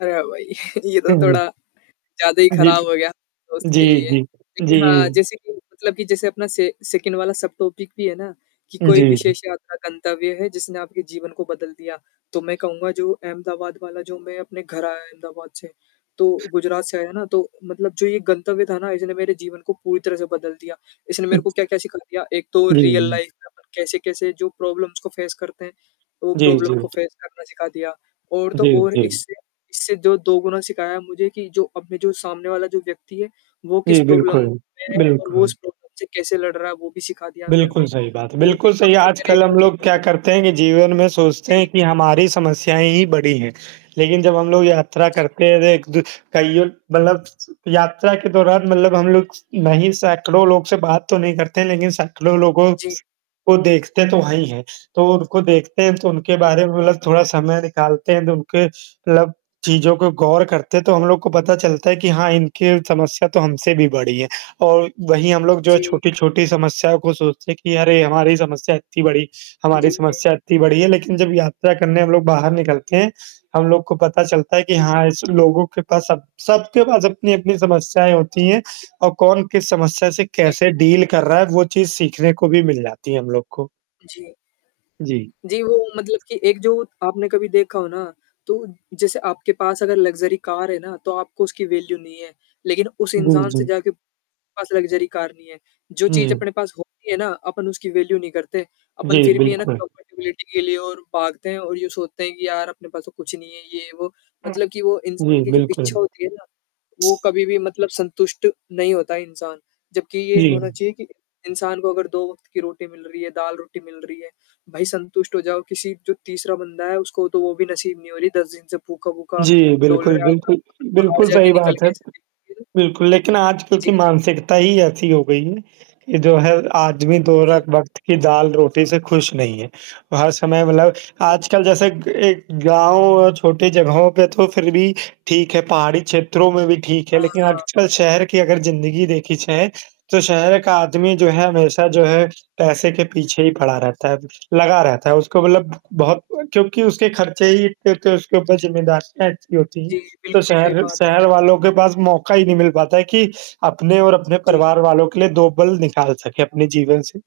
अरे वही! ये तो हाँ थोड़ा, जी। ज़्यादा ही हाँ जी। खराब हो गया, दोस्त जी, के लिए। जी। लेकिन हाँ, जी। जैसे कि मतलब कि जैसे अपना से सेकंड वाला सबटॉपिक भी है ना, कि कोई जी, जी। विशेष यात्रा गंतव्य है जिसने आपके जीवन को बदल दिया। तो मैं कहूँगा जो अहमदाबाद वाला जो मैं अपने घर आया अहमदाबाद से, तो गुजरात से आया ना तो मतलब जो ये गंतव्य था ना इसने मेरे जीवन को पूरी तरह से बदल दिया। इसने मेरे को अच्छा। क्या-क्या सिखा दिया, एक तो जी। रियल हुँ। लाइफ़ में अपन कैसे-कैसे जो प्रॉब्लम्स को फेस करते हैं, वो जी, प्रॉब्लम को जी। फेस करना सिखा दिया। और तो जी, और जी। इससे, इससे जो दोगुना सिखाया मुझे कि जो अपने जो सामने वाला जो व्यक्ति है, वो किस जी, प्रॉब्लम बिल्कुल। में है बिल्कुल। और वो उस प्रॉब्लम से कैसे लड़ रहा है वो भी सिखा दिया मेरे बिल्कुल को। सही बात है। क्योंकि बिल्कुल सही काफ़ी तरह आजकल के हम लोग लोग क्या होते करते हैं कि जीवन में सोचते हैं जी। कि हमारी समस्याएँ ही बड़ी हैं। लेकिन जब हम लोग यात्रा जी। करते हैं तो एक दू कइयों मतलब यात्रा के दौरान मतलब हम लोग नहीं सैकड़ों लोग से बात तो नहीं करते हैं, लेकिन सैकड़ों लोगों, जी। को देखते तो हैं ही हैं। तो उनको देखते हैं तो उनके हुँ, हुँ। बारे में मतलब थोड़ा समय निकालते हैं तो उनके मतलब चीज़ों को गौर करते तो हम लोग को पता चलता है कि हाँ, इनकी समस्या तो हमसे भी बड़ी है। और वहीं हम लोग जो हैं जी। छोटी-छोटी समस्याओं को सोचते हैं कि अरे! हमारी समस्या इत्ती बड़ी हमारी जी, जी। समस्या इत्ती बड़ी है लेकिन जब यात्रा करने हम लोग बाहर निकलते हैं, हम लोग को पता चलता है कि जी। हाँ, इस लोगों के पास सब सबके पास अपनी-अपनी समस्याएँ होती हैं, और कौन किस समस्या से जी। कैसे डील कर रहा है वो चीज़ सीखने को भी मिल जाती है हम लोग को। जी। जी। जी, वो मतलब कि एक जो आपने कभी देखा हो ना? तो जैसे आपके पास अगर लग्ज़री कार है ना, तो आपको उसकी वैल्यू नहीं है। लेकिन उस जी, इंसान से जी। जाके पास लग्ज़री कार नहीं है। जो चीज़ जी। अपने पास होती है ना, अपन उसकी वैल्यू नहीं करते। अपन जी, फिर भी है ना बिल्कुल। कम्पेटिबिलिटी के लिए और भागते हैं और यो सोचते हैं कि यार अपने पास तो कुछ नहीं है, ये-वो हुँ। मतलब कि वो इंसान जी, की जो इच्छा बिल्कुल। होती है ना, वो कभी भी मतलब संतुष्ट नहीं होता है इंसान। जबकि ये होना जी। चाहिए कि, इंसान को अगर दो वक़्त की रोटी मिल रही है, दाल-रोटी मिल रही है, भई संतुष्ट हो जाओ, किसी जो तीसरा बंदा है, उसको तो वो भी नसीब नहीं हो रही, 10 दिन से भूखा, भूखा जी, डोल बिल्कुल, रहा है अगर बिल्कुल, अपन बाहर बिल्कुल जाके सही निकल बात है। के ऐसे देखें बिल्कुल, लेकिन आज क्योंकि जी। मानसिकता ही ऐसी हो गई है, कि जो है आदमी दो जी। रख वक़्त की दाल-रोटी से खुश नहीं है। हर समय मतलब जी। आजकल जैसे क एक गाँव, छोटी जगहों पे तो फिर भी ठीक है, पहाड़ी क्षेत्रों में भी ठीक है, हाँ, लेकिन हाँ। आजकल शहर की अगर ज़िंदगी देखी जाए, तो शहर का आदमी जो है जी। हमेशा जो है पैसे के पीछे ही पड़ा रहता है, लगा रहता है उसको मतलब बहुत अ, क्योंकि उसके खर्चे ही इत्ते होते उसके ऊपर ज़िम्मेदारियाँ इत्ती होती हैं। जी, तो बिल्कुल सही शहर बात है। शहर वालों के पास मौका ही नहीं मिल पाता है कि, अपने और अपने जी। परिवार वालों के लिए 2 पल निकाल सके अपने जीवन से।